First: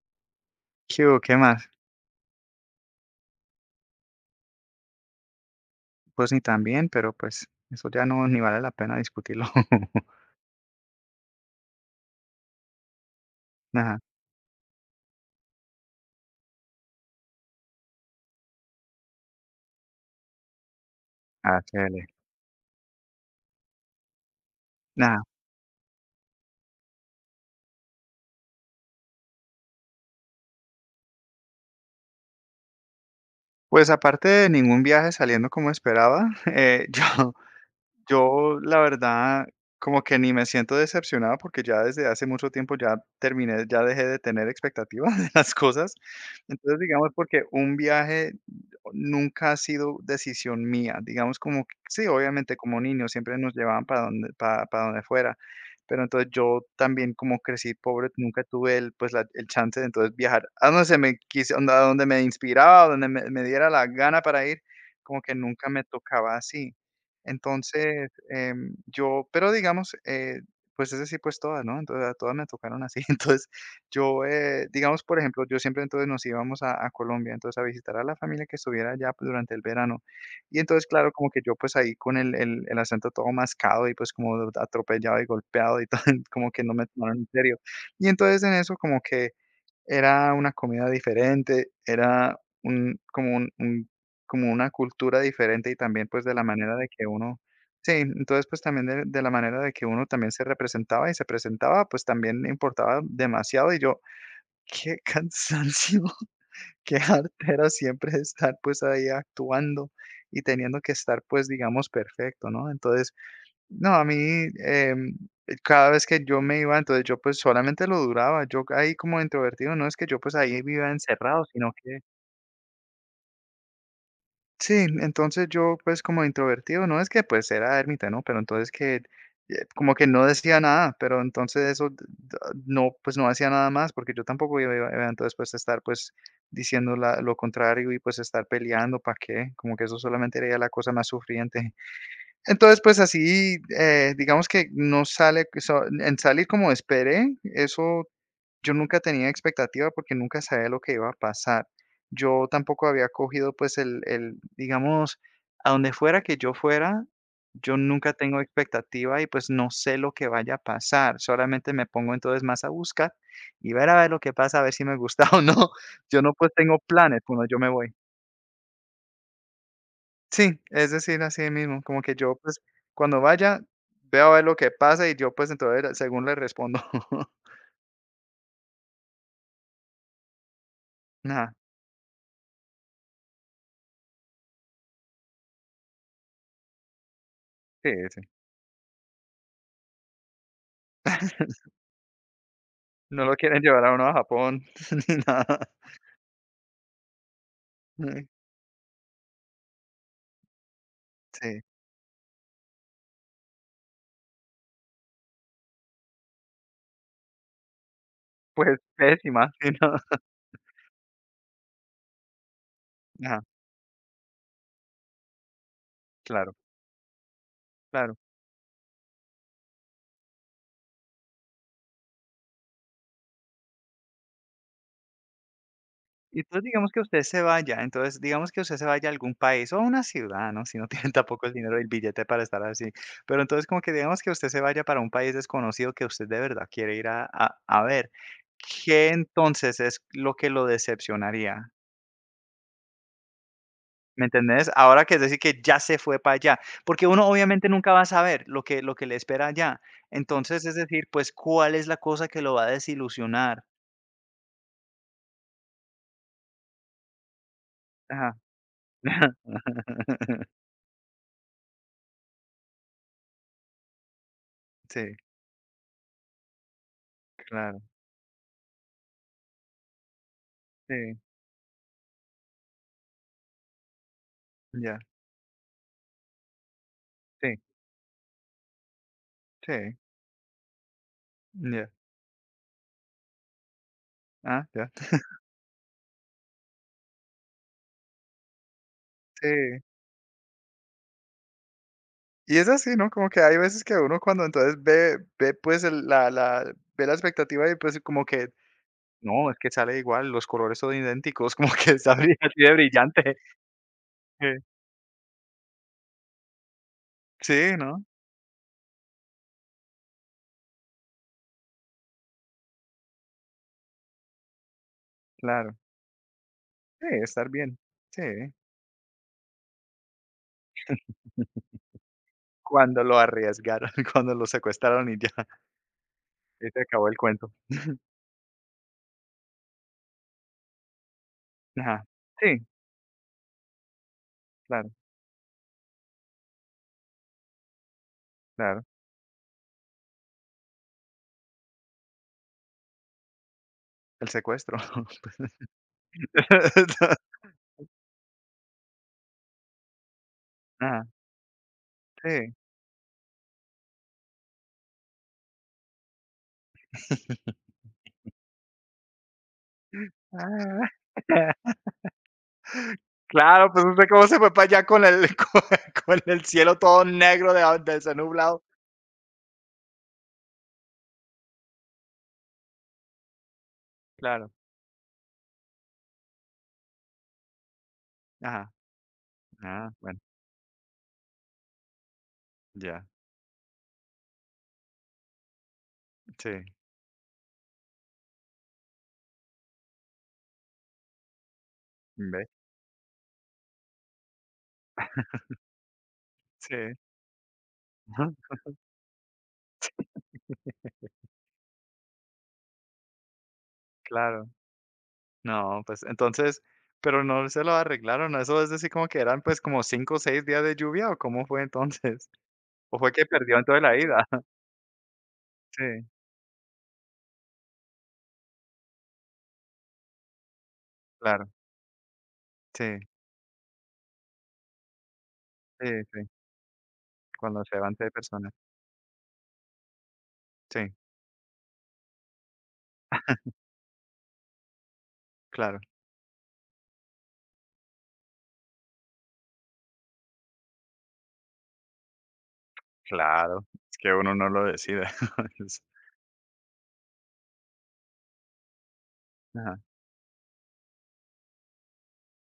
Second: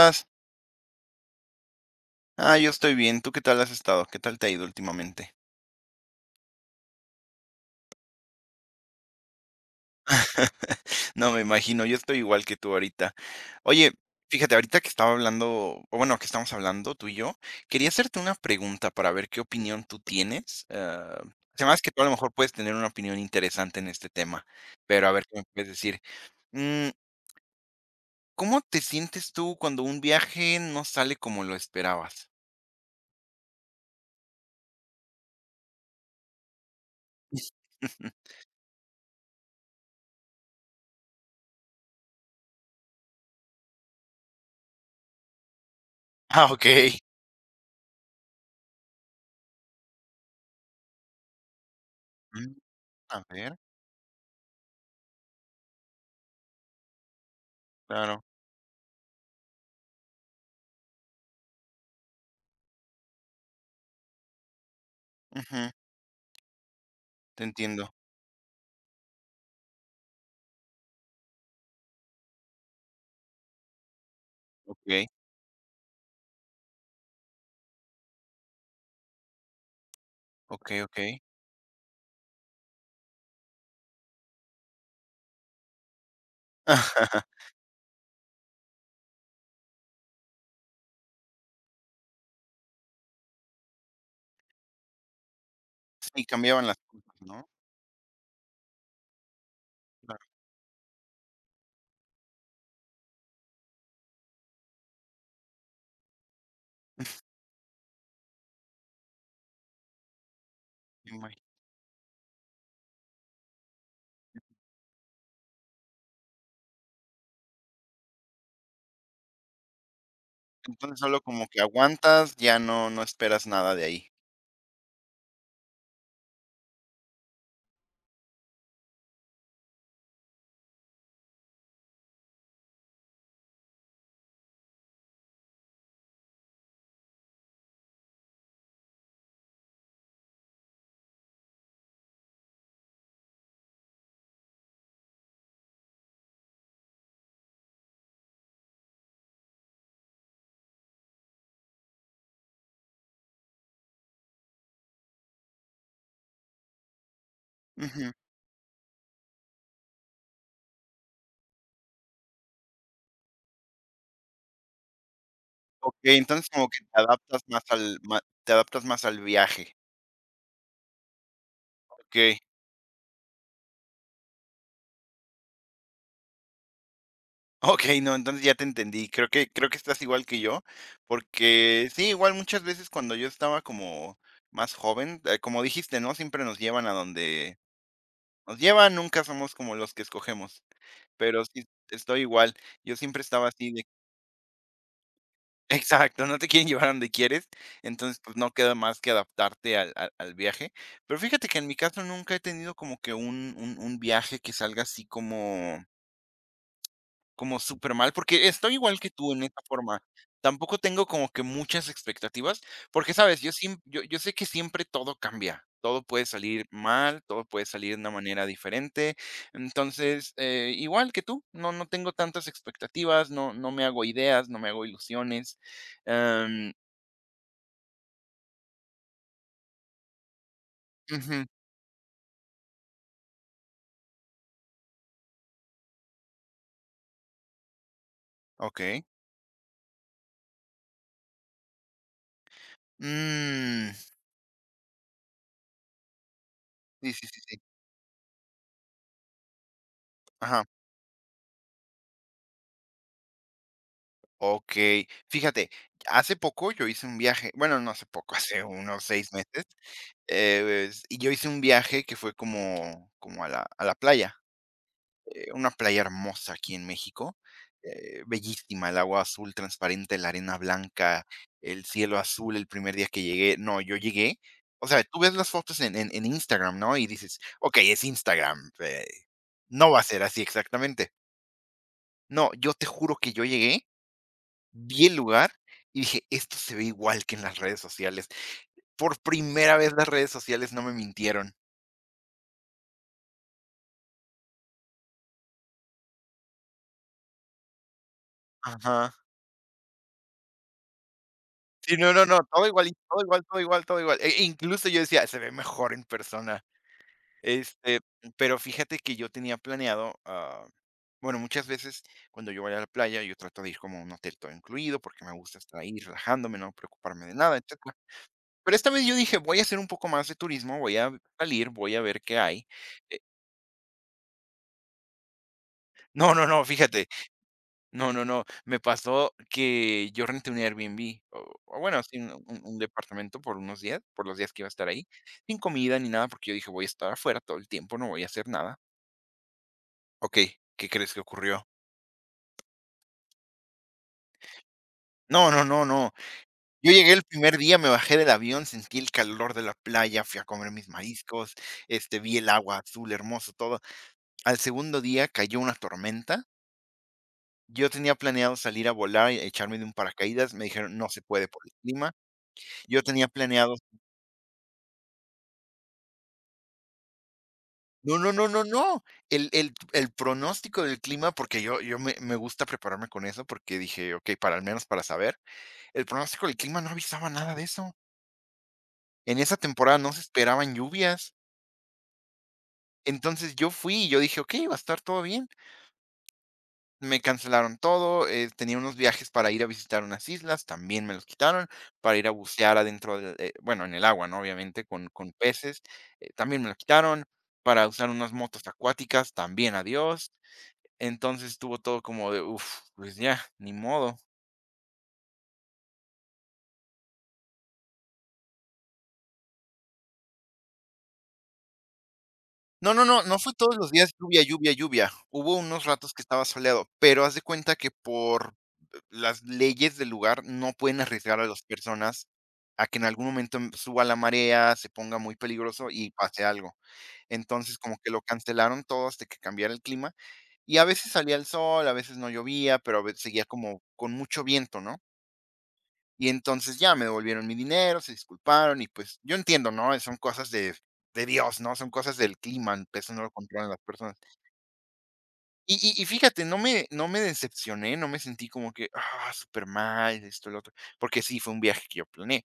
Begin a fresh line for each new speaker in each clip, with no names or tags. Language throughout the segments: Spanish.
Estás?
¿Qué hubo? ¿Qué más?
Ah, yo estoy bien. ¿Tú qué tal has estado? ¿Qué tal te ha ido últimamente?
Pues ni tan bien, pero pues eso ya no ni vale la pena discutirlo.
No, me imagino, yo estoy igual que tú ahorita. Oye,
Nada.
fíjate, ahorita que estaba hablando, o bueno, que estamos hablando tú y yo, quería hacerte una pregunta para ver qué opinión tú tienes.
Ah,
Además que tú a
chévere.
lo mejor puedes tener una opinión interesante en este tema, pero a
Nada,
ver qué me puedes decir. Mm, ¿Cómo te sientes tú cuando un viaje no sale como lo esperabas?
pues aparte de ningún viaje saliendo como esperaba, yo Yo, la verdad, como que ni me siento decepcionado porque ya desde hace mucho tiempo ya terminé, ya dejé de tener expectativas de las cosas.
Ah, ok.
Entonces, digamos, porque un viaje nunca ha sido decisión mía. Digamos, como, sí,
Mm,
obviamente como niños
a
siempre nos
ver,
llevaban para donde fuera. Pero entonces yo también como crecí pobre,
claro.
nunca tuve el, pues el chance de entonces viajar a donde se me quise, a donde me inspiraba, a donde me diera la gana para ir, como que nunca
Ujú,
me tocaba así.
te entiendo.
Entonces, yo pero digamos, pues es decir pues todas, ¿no? Entonces, a todas me tocaron así. Entonces, yo, digamos,
Ok.
por ejemplo, yo siempre entonces nos íbamos a Colombia, entonces, a visitar a la familia que estuviera allá, pues, durante el verano. Y
Okey,
entonces, claro,
okey.
como que yo, pues, ahí con el acento todo mascado y, pues, como atropellado y golpeado y todo, como que no me tomaron en serio. Y entonces en eso como que era una comida diferente, era un como un como una cultura diferente y también, pues,
Sí,
de la
cambiaban
manera
las
de que
cosas,
uno
¿no?
sí, entonces, pues, también de la manera de que uno
Claro,
también se representaba y se presentaba, pues, también importaba demasiado, y yo: "Qué cansancio, qué jartera siempre estar, pues, ahí actuando y teniendo que
me
estar,
imagino.
pues, digamos, perfecto", ¿no? Entonces, no, a mí, em, cada vez que yo me iba, entonces yo pues solamente lo duraba, yo ahí como introvertido, no es que yo pues ahí viva
Entonces, solo
encerrado,
como que
sino que
aguantas, ya no esperas nada de ahí.
sí, entonces yo pues como introvertido, no es que pues era ermita, ¿no? Pero entonces que como que no decía nada, pero entonces eso no, pues no hacía nada más porque yo tampoco iba, iba entonces pues estar pues diciendo lo contrario y pues estar peleando, ¿para qué? Como que eso solamente era la cosa más sufriente. Entonces, pues así, digamos que no sale, que en salir como esperé, eso yo nunca tenía expectativa porque nunca sabía lo que iba a pasar. Yo tampoco había cogido pues el, digamos, a donde fuera que yo fuera, yo
Ujú.
nunca tengo expectativa y pues no sé lo que vaya a pasar. Solamente me pongo entonces más a buscar y ver a ver lo que pasa, a ver si me gusta o no.
Okey,
Yo no
entonces
pues
como que
tengo
te
planes
adaptas
cuando yo
más
me voy.
al ma te adaptas más al viaje.
Sí, es decir, así mismo, como que yo,
Okey.
pues, cuando vaya, veo a ver lo que pasa y yo, pues, entonces, según le respondo.
Okey, no, entonces ya te entendí. Creo que estás igual que yo,
Nada,
porque sí, igual muchas veces cuando yo estaba como más joven, como dijiste, ¿no? Siempre nos llevan a donde
sí, sí.
nos llevan, nunca somos como los que escogemos, pero sí, estoy igual. Yo siempre
No lo
estaba
quieren
así
llevar
de
a uno a Japón ni nada.
Exacto, no te quieren llevar a donde quieres, entonces,
Ay.
pues, no queda más que adaptarte al viaje. Pero fíjate que
Sí,
en mi caso nunca he tenido como que un viaje que salga así como como súper mal, porque estoy
pues,
igual que tú en
pésima,
esta
sí, no.
forma. Tampoco tengo como que muchas expectativas, porque, ¿sabes?
Ajá,
Yo sé que siempre todo cambia, todo puede
claro,
salir mal, todo puede salir de una
claro.
manera diferente. Entonces, igual que tú, no tengo tantas expectativas, no me hago ideas, no me hago ilusiones,
Y entonces
em
digamos que usted se vaya, entonces digamos que usted se vaya a algún país o a una ciudad, ¿no? Si no tienen
Ujú,
tampoco el dinero, el billete para estar así. Pero entonces como que digamos que usted se vaya para un país desconocido que usted de verdad quiere ir a ver.
okey.
¿Qué entonces es lo que lo decepcionaría?
Mm,
¿Me entendés? Ahora que es decir que ya se fue para allá, porque
sí,
uno
sí, sí, sí.
obviamente nunca va a saber lo que le espera allá.
Ajá,
Entonces, es decir, pues, ¿cuál es la cosa que lo va a desilusionar?
okey. Fíjate, hace poco yo hice un viaje, bueno, no hace
Ajá.
poco, hace unos 6 meses, es y yo hice un viaje que fue como como a la playa,
Sí,
una playa hermosa aquí en México,
claro,
bellísima, el agua azul transparente, la arena
sí,
blanca, el cielo azul el primer día que llegué. No, yo llegué, o
ya,
sea, tú ves las fotos en Instagram, ¿no? Y dices:
sí.
"Okey, es Instagram, no
Sí,
va a ser así exactamente".
ya.
No, yo te juro que yo llegué,
Ah, ya.
vi el lugar y dije: "Esto se ve igual que en las redes sociales". Por
Sí.
primera vez las redes sociales no me mintieron.
Y es así, ¿no? Como que hay veces que uno cuando entonces ve, pues, el la la ve la expectativa y, pues, como que
Ajá.
no, es que sale igual, los colores son idénticos, como que
Sí, no,
está
no,
bien
no,
así
todo
de
igual, todo
brillante.
igual, todo igual, todo igual.
Eh,
Incluso yo decía: "Se ve mejor en persona".
sí,
Este,
¿no?
pero fíjate que yo tenía planeado, bueno, muchas veces cuando yo voy a la playa, yo trato de ir como a un hotel todo incluido, porque me gusta
Claro.
estar ahí relajándome, no
Sí,
preocuparme de
estar
nada,
bien.
etcétera.
Sí.
Pero esta vez yo dije: "Voy a hacer un poco más de turismo, voy a salir, voy a ver qué hay".
Cuando lo arriesgaron, cuando lo secuestraron y ya,
No, no, no,
ahí se
fíjate.
acabó el cuento.
No, no, no. Me pasó que yo renté un Airbnb, o bueno,
Ajá.
sí, un un
Sí,
un departamento por unos días, por los días que iba a estar
claro,
ahí, sin comida ni nada, porque yo dije: "Voy a estar afuera todo el tiempo, no voy a hacer nada".
claro.
¿Ok? ¿Qué crees que ocurrió?
El secuestro.
No, no, no, no. Yo llegué el primer día, me bajé del avión, sentí el calor de la playa, fui a comer mis
Ajá,
mariscos, este, vi el
sí.
agua azul, hermoso, todo. Al segundo día cayó una tormenta. Yo tenía planeado salir a volar y echarme de un paracaídas, me
Ah.
dijeron: "No se puede por el clima". Yo tenía
Claro,
planeado
pues usted cómo se fue para allá con el con el cielo todo negro de donde está
No, no, no,
nublado.
no, no, el pronóstico del clima, porque yo me gusta prepararme con eso, porque dije: "Okey,
Claro,
para al menos para saber", el pronóstico del clima no avisaba nada de eso.
ajá,
En esa
ah,
temporada no
bueno,
se esperaban lluvias.
ya,
Entonces, yo fui y yo dije: "Okey, va a estar todo bien".
sí,
Me cancelaron todo, tenía unos viajes para ir a visitar unas islas, también me los quitaron, para ir a
ve,
bucear adentro de, bueno, en el agua, ¿no?, obviamente, con peces, también me
sí,
los quitaron, para usar unas
ujú,
motos acuáticas, también adiós. Entonces estuvo todo como de, uf, pues ya, ni modo.
claro. No, pues entonces, pero no se lo arreglaron, eso es decir, como que eran, pues, como 5 o 6 días de lluvia, ¿o cómo fue entonces?
No,
¿O
no,
fue
no,
que
no fue
perdió
todos
entonces
los
la
días
ida?
lluvia, lluvia, lluvia. Hubo unos
Sí,
ratos que estaba soleado, pero haz de cuenta que por las leyes del lugar no pueden arriesgar a
claro,
las personas
sí,
a que en algún momento suba la marea, se ponga muy
sí,
peligroso y
sí,
pase algo.
cuando se
Entonces
van
como que
6
lo
personas,
cancelaron todo hasta que cambiara el clima y a
sí,
veces salía el sol, a veces no llovía, pero a veces seguía como con mucho viento, ¿no?
claro,
Y entonces ya me devolvieron mi dinero, se disculparon y pues yo entiendo, ¿no? Son cosas de, Dios, ¿no? Son cosas del clima, eso no lo
claro,
controlan las
es que
personas.
uno no lo decide,
Y,
es
y fíjate, no me decepcioné, no me sentí como que, ah, súper
ajá,
mal, esto, lo otro, porque sí, fue un viaje que yo planeé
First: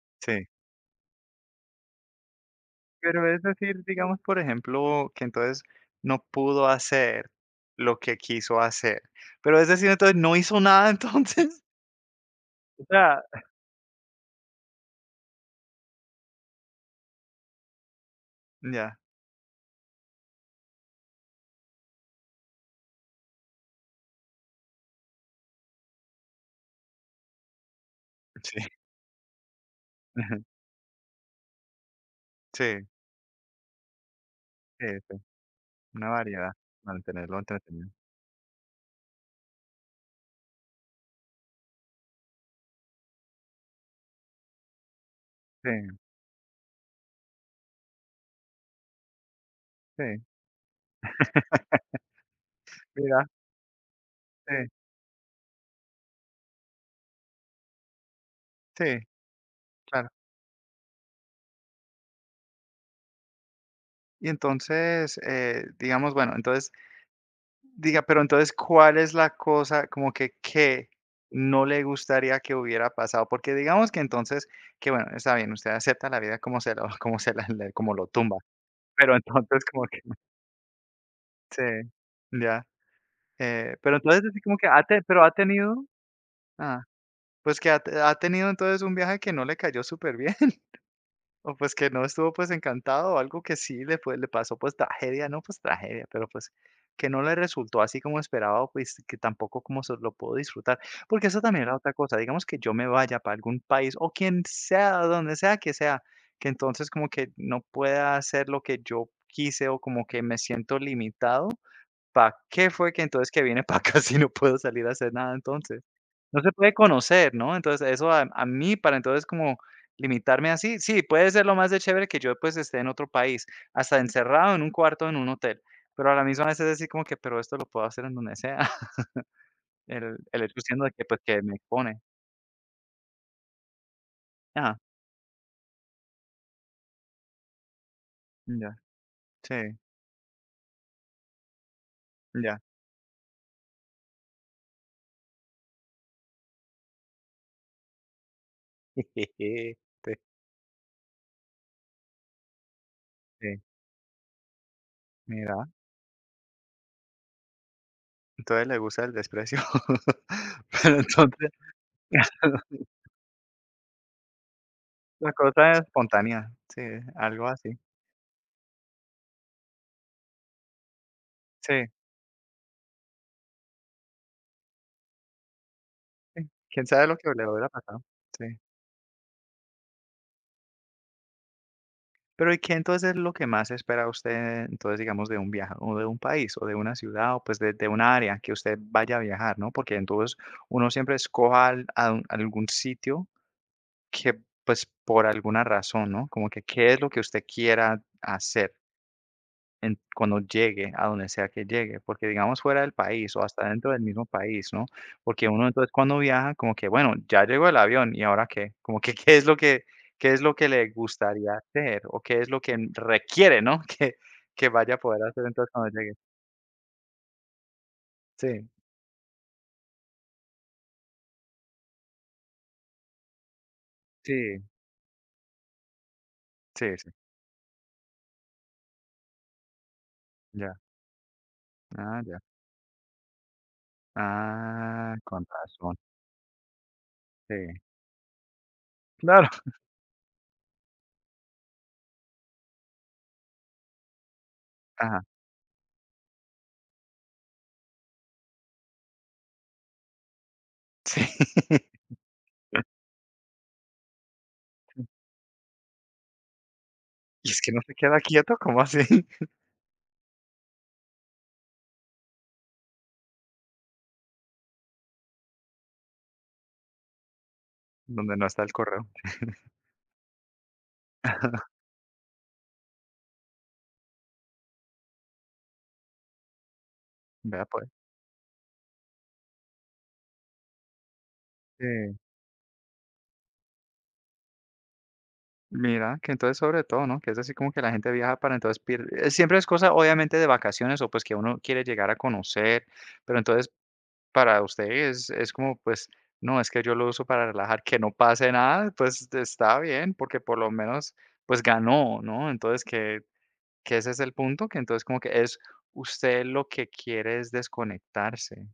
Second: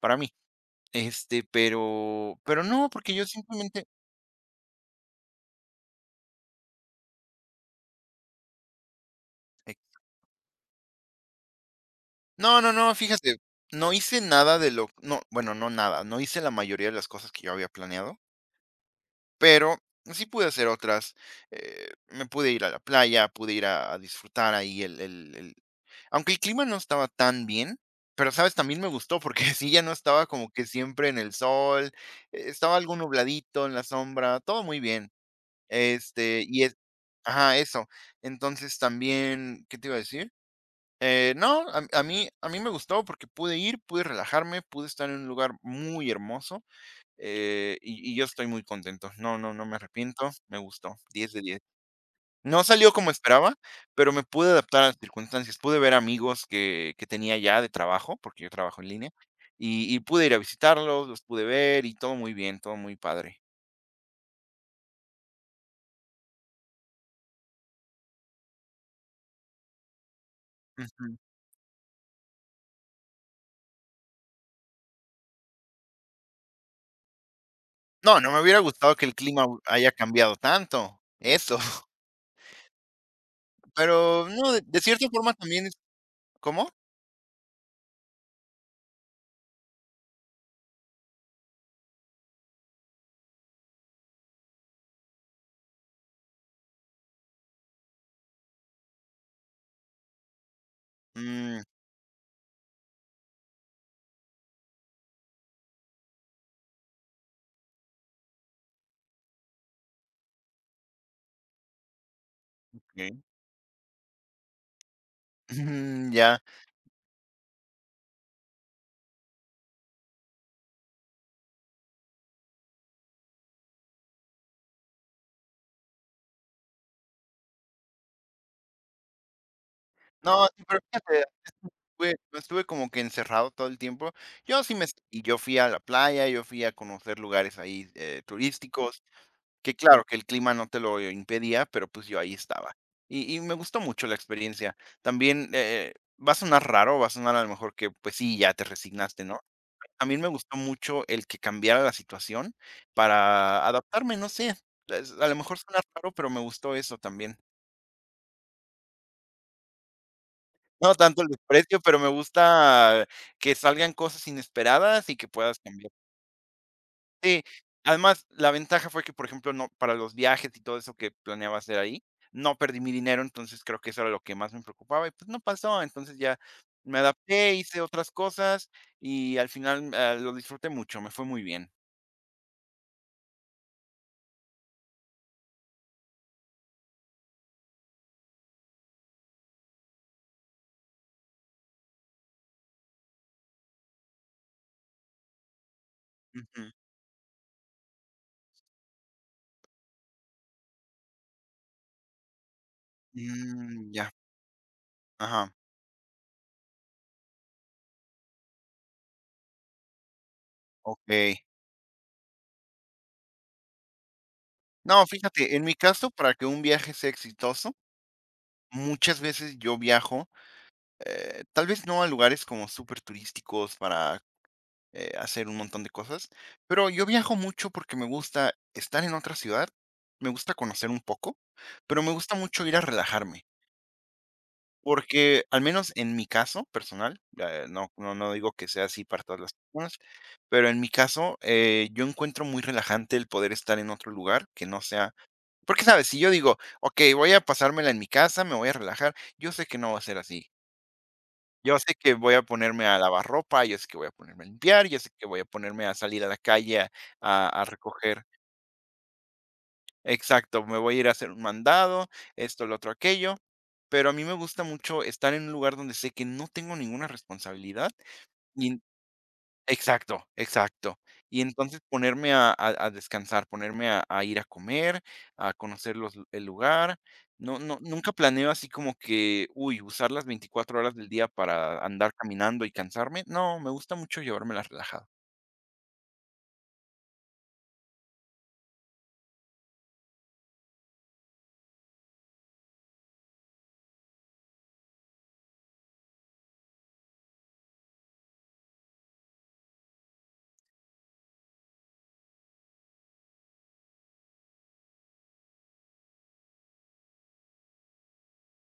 para mí.
sí.
Este, pero no, porque yo
Pero es decir,
simplemente,
digamos, por ejemplo, que entonces no pudo hacer lo que quiso hacer. Pero es
eh,
decir, entonces no hizo nada entonces.
no, no,
O
no,
sea,
fíjate, no hice nada de lo, no, bueno, no nada, no hice la mayoría de las cosas que yo había planeado.
ya.
Pero sí pude hacer otras. Me pude ir a la playa, pude ir a disfrutar ahí aunque el clima no estaba tan bien, pero sabes,
Sí.
también me gustó porque sí ya no estaba como que siempre en el sol, estaba
Sí,
algo nubladito en la sombra, todo muy
sí,
bien.
sí. Una
Este,
variedad.
y es...
Mantenerlo
Ajá, eso.
entretenido.
Entonces también, ¿qué te iba a decir? No, a mí me gustó porque pude ir, pude relajarme, pude estar en un lugar
Sí,
muy hermoso y yo estoy muy contento. No, no, no me
sí.
arrepiento, me gustó, 10/10. No salió como
Mira,
esperaba, pero me pude
sí,
adaptar a las circunstancias. Pude ver amigos que tenía ya de trabajo, porque yo trabajo
sí,
en línea, y
claro.
pude ir a visitarlos, los pude ver y todo muy bien, todo muy padre.
Y entonces, digamos, bueno, entonces Diga, pero entonces, ¿cuál es la cosa como que qué
Ujú.
no le gustaría que hubiera pasado? Porque digamos que entonces, que bueno, está bien, usted acepta la vida como se lo como se la le como lo
No, no
tumba,
me hubiera gustado que el
pero
clima hu
entonces como
haya
que
cambiado tanto, eso.
sí, ya, pero
Pero
entonces así
no,
como
de
que ha te
cierta
pero ha
forma también es
tenido
¿Cómo?
ah, pues que ha tenido entonces un viaje que no le cayó súper bien. O pues que no estuvo pues encantado, o algo que sí le fue le pasó pues tragedia, no, pues tragedia, pero pues que no le resultó así como esperaba, pues que tampoco como se lo puedo disfrutar, porque eso
Mm,
también era otra cosa, digamos que yo me vaya para algún país o quien sea, donde sea, que entonces como que no pueda hacer lo que yo quise o como que me siento limitado, ¿para qué fue que
okey.
entonces que vine para acá si no puedo salir a hacer nada entonces?
Ujú, ya.
No se puede conocer, ¿no? Entonces, eso a mí, para entonces como limitarme así, sí, puede ser lo más de chévere que yo, pues, esté en otro país, hasta encerrado en un cuarto en un hotel, pero a la misma vez es así como que, pero esto lo puedo hacer en donde sea. El
No,
hecho
sí, pero
siendo de que,
fíjate
pues, que me expone.
estuve no estuve como que encerrado todo el tiempo. Yo sí
Ah,
me Y yo fui a la playa, yo fui a conocer lugares ahí,
ya,
turísticos, que
sí,
claro, que el clima no te lo impedía, pero pues yo ahí
ya.
estaba. Y me gustó mucho la experiencia. También, va a sonar raro, va a sonar a lo mejor que, pues sí, ya te resignaste, ¿no? A mí
Te-
me gustó mucho el que cambiara la situación
Sí,
para adaptarme, no sé, es a lo mejor
mira,
suena raro, pero me gustó eso también.
entonces le gusta el desprecio.
No
Pero
tanto el
entonces,
desprecio, pero me gusta que salgan cosas inesperadas y que
la
puedas
cosa es
cambiar.
espontánea, sí,
Sí,
algo así.
además, la ventaja fue que, por ejemplo, no para los viajes y todo eso que planeaba hacer
Sí,
ahí, no perdí mi dinero, entonces creo que eso era lo que más me preocupaba y, pues, no pasó. Entonces ya
sí, quién
me
sabe lo que le
adapté,
hubiera
hice
pasado.
otras
Sí.
cosas y al final, ah, lo disfruté mucho, me fue muy bien.
Pero, ¿y qué entonces es lo que más espera usted, entonces, digamos, de un viaje o de un país o de una ciudad o pues de un área que usted vaya a viajar, ¿no? Porque entonces uno siempre escoja algún sitio que pues por alguna razón, ¿no? Como que
Ujú.
qué es lo que usted quiera hacer. En cuando llegue, a donde sea que llegue, porque digamos fuera del país o hasta dentro
Mm,
del
ya,
mismo país, ¿no? Porque
ajá,
uno entonces cuando viaja como que, bueno, ya llegó el avión y ahora qué, como que qué es lo que le
okey.
gustaría hacer o qué es lo que requiere, ¿no? Que vaya a
No,
poder hacer
fíjate, en
entonces
mi
cuando
caso,
llegue.
para que un viaje sea exitoso,
Sí,
muchas veces yo viajo tal vez no a lugares como súper turísticos para
sí,
hacer un montón de cosas,
sí,
pero yo
sí,
viajo mucho porque me gusta estar en otra ciudad, me gusta
ya,
conocer un poco, pero me
ah,
gusta
ya.
mucho ir a relajarme,
Ah, con
porque al menos
razón,
en mi caso personal,
sí,
no, no, no digo que sea así para todas
claro,
las personas, pero en mi caso yo encuentro muy relajante el poder estar en otro lugar que no sea,
ajá,
porque sabes, si yo digo, ok, voy a pasármela en mi casa, me voy a relajar, yo sé que no va a ser así.
sí.
Yo sé que voy a ponerme a lavar ropa, yo sé que voy a ponerme a limpiar, yo sé que voy a ponerme a salir a la calle a,
Y es
a
que no se queda
recoger.
quieto, ¿cómo así?
Exacto, me voy a ir a hacer un mandado, esto, lo otro, aquello. Pero a mí me gusta mucho estar en un lugar donde sé que no tengo ninguna responsabilidad.
Donde no está el correo.
Exacto, exacto. Y entonces ponerme a descansar, ponerme a ir a comer, a conocer los lu el lugar. No
Vea
no
pues,
nunca planeo así como que, uy, usar las 24 horas del día para andar
sí.
caminando y cansarme. No, me gusta mucho llevármelas relajado.
Mira, que entonces sobre todo, ¿no? Que es así como que la gente viaja para entonces siempre es cosa, obviamente, de vacaciones o pues que uno quiere llegar a conocer, pero entonces para ustedes es como pues, no, es que yo lo uso para relajar, que no pase nada, pues está bien, porque por lo menos pues ganó, ¿no? Entonces que ese es el punto, que entonces como que es usted lo que quiere es desconectarse.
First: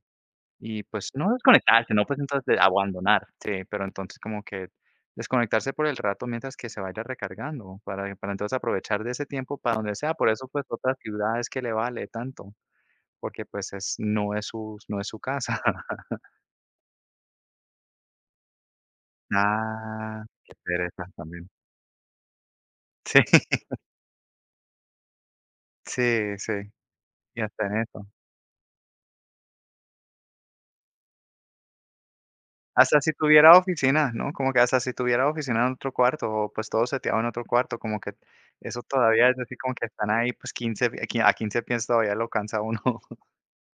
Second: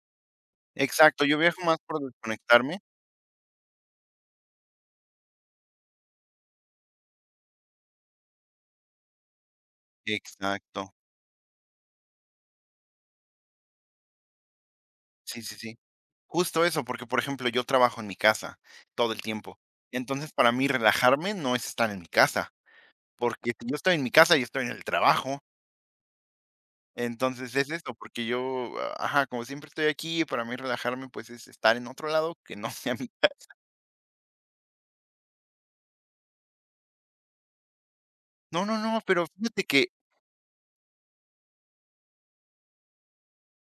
Y, pues,
Exacto,
no
yo viajo más
desconectarse,
por
no, pues, entonces,
desconectarme.
abandonar, sí, pero entonces como que desconectarse por el rato mientras que se vaya recargando, para entonces aprovechar de ese tiempo para donde sea, por eso, pues,
Exacto.
otras ciudades que le vale tanto, porque, pues, es no es su
Sí, sí,
casa.
sí. Justo eso, porque, por ejemplo, yo trabajo en mi casa todo el tiempo.
Ah,
Entonces, para
qué
mí
pereza
relajarme
también.
no es estar en mi casa,
Sí,
porque si yo estoy en mi casa, yo estoy en el trabajo.
sí, sí, y
Entonces
hasta
es
en
eso,
eso.
porque yo, ajá, como siempre estoy aquí, para mí relajarme, pues, es estar en otro lado que no sea
Hasta
mi
si
ca.
tuviera oficina, ¿no? Como que hasta si tuviera oficina en otro cuarto, o pues todo seteado en otro cuarto, como que
No, no,
eso
no, pero
todavía es así
fíjate
como que
que
están ahí, pues quince pi aquí a 15 pies todavía lo cansa uno.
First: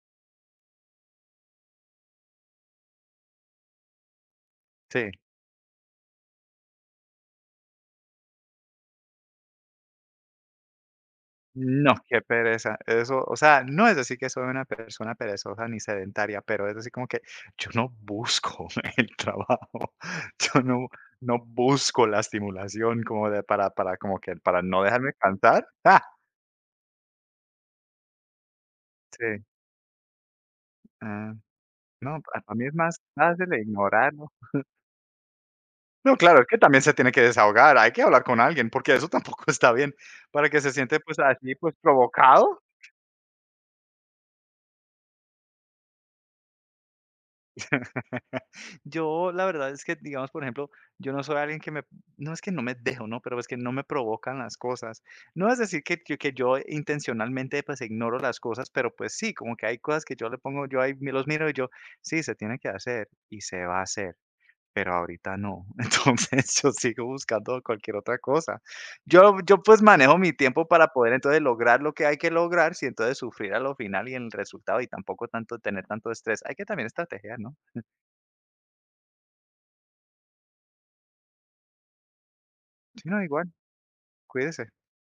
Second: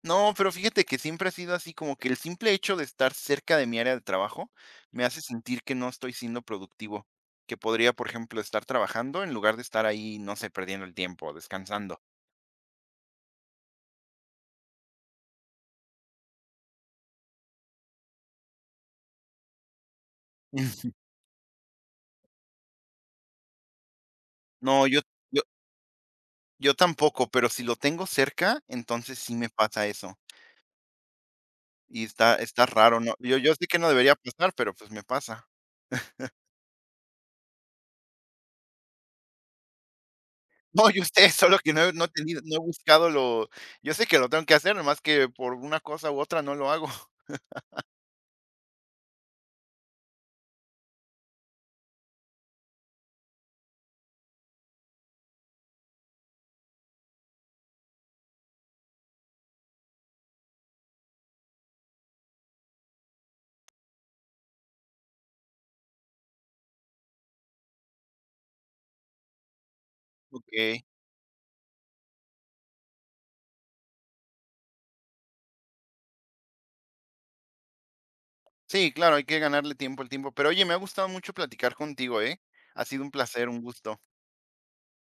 no, pero fíjate que siempre ha sido así, como que el simple hecho de estar cerca de mi área de trabajo me
Sí.
hace sentir que no estoy siendo productivo, que podría, por ejemplo, estar trabajando en lugar de estar ahí, no sé, perdiendo el tiempo,
No,
descansando.
qué pereza. Eso, o sea, no es decir que soy una persona perezosa ni sedentaria, pero es así como que yo no busco el trabajo, yo no no busco la estimulación como de para como que para no
No, yo
dejarme
yo
cansar. ¡Ah!
yo tampoco, pero si lo tengo cerca, entonces sí
Sí.
me pasa eso,
Ah,
y
no, para mí
está
es más
raro, ¿no? Yo
fácil
yo sé que no
ignorar,
debería
¿no?
pasar, pero, pues, me pasa.
No, claro, es que también se tiene que desahogar, hay que hablar con alguien, porque eso tampoco está bien, para que se
No,
siente,
yo
pues,
sé,
así,
solo que
pues,
no
provocado.
he buscado lo yo sé que lo tengo que hacer, nomás que por una cosa u otra no lo hago.
Yo, la verdad es que, digamos, por ejemplo, yo no soy alguien que me no es que no me dejo, ¿no? Pero es que no me provocan las cosas. No es decir que que yo intencionalmente, pues, ignoro las cosas, pero, pues, sí, como que hay cosas que yo le pongo yo ahí, me los miro y yo: "Sí, se tiene que hacer", y se va a hacer. Pero ahorita no. Entonces, yo sigo buscando cualquier otra cosa. Yo, pues, manejo mi tiempo
Okey.
para poder, entonces, lograr lo que hay que lograr, sin, entonces, sufrir a lo final y en el resultado, y tampoco tanto tener tanto estrés. Hay que también estrategiar, ¿no?
Sí, claro, hay que ganarle tiempo al tiempo. Pero oye, me ha gustado mucho platicar contigo, ¿eh? Ha sido
Si
un
no,
placer,
igual,
un gusto.
cuídese.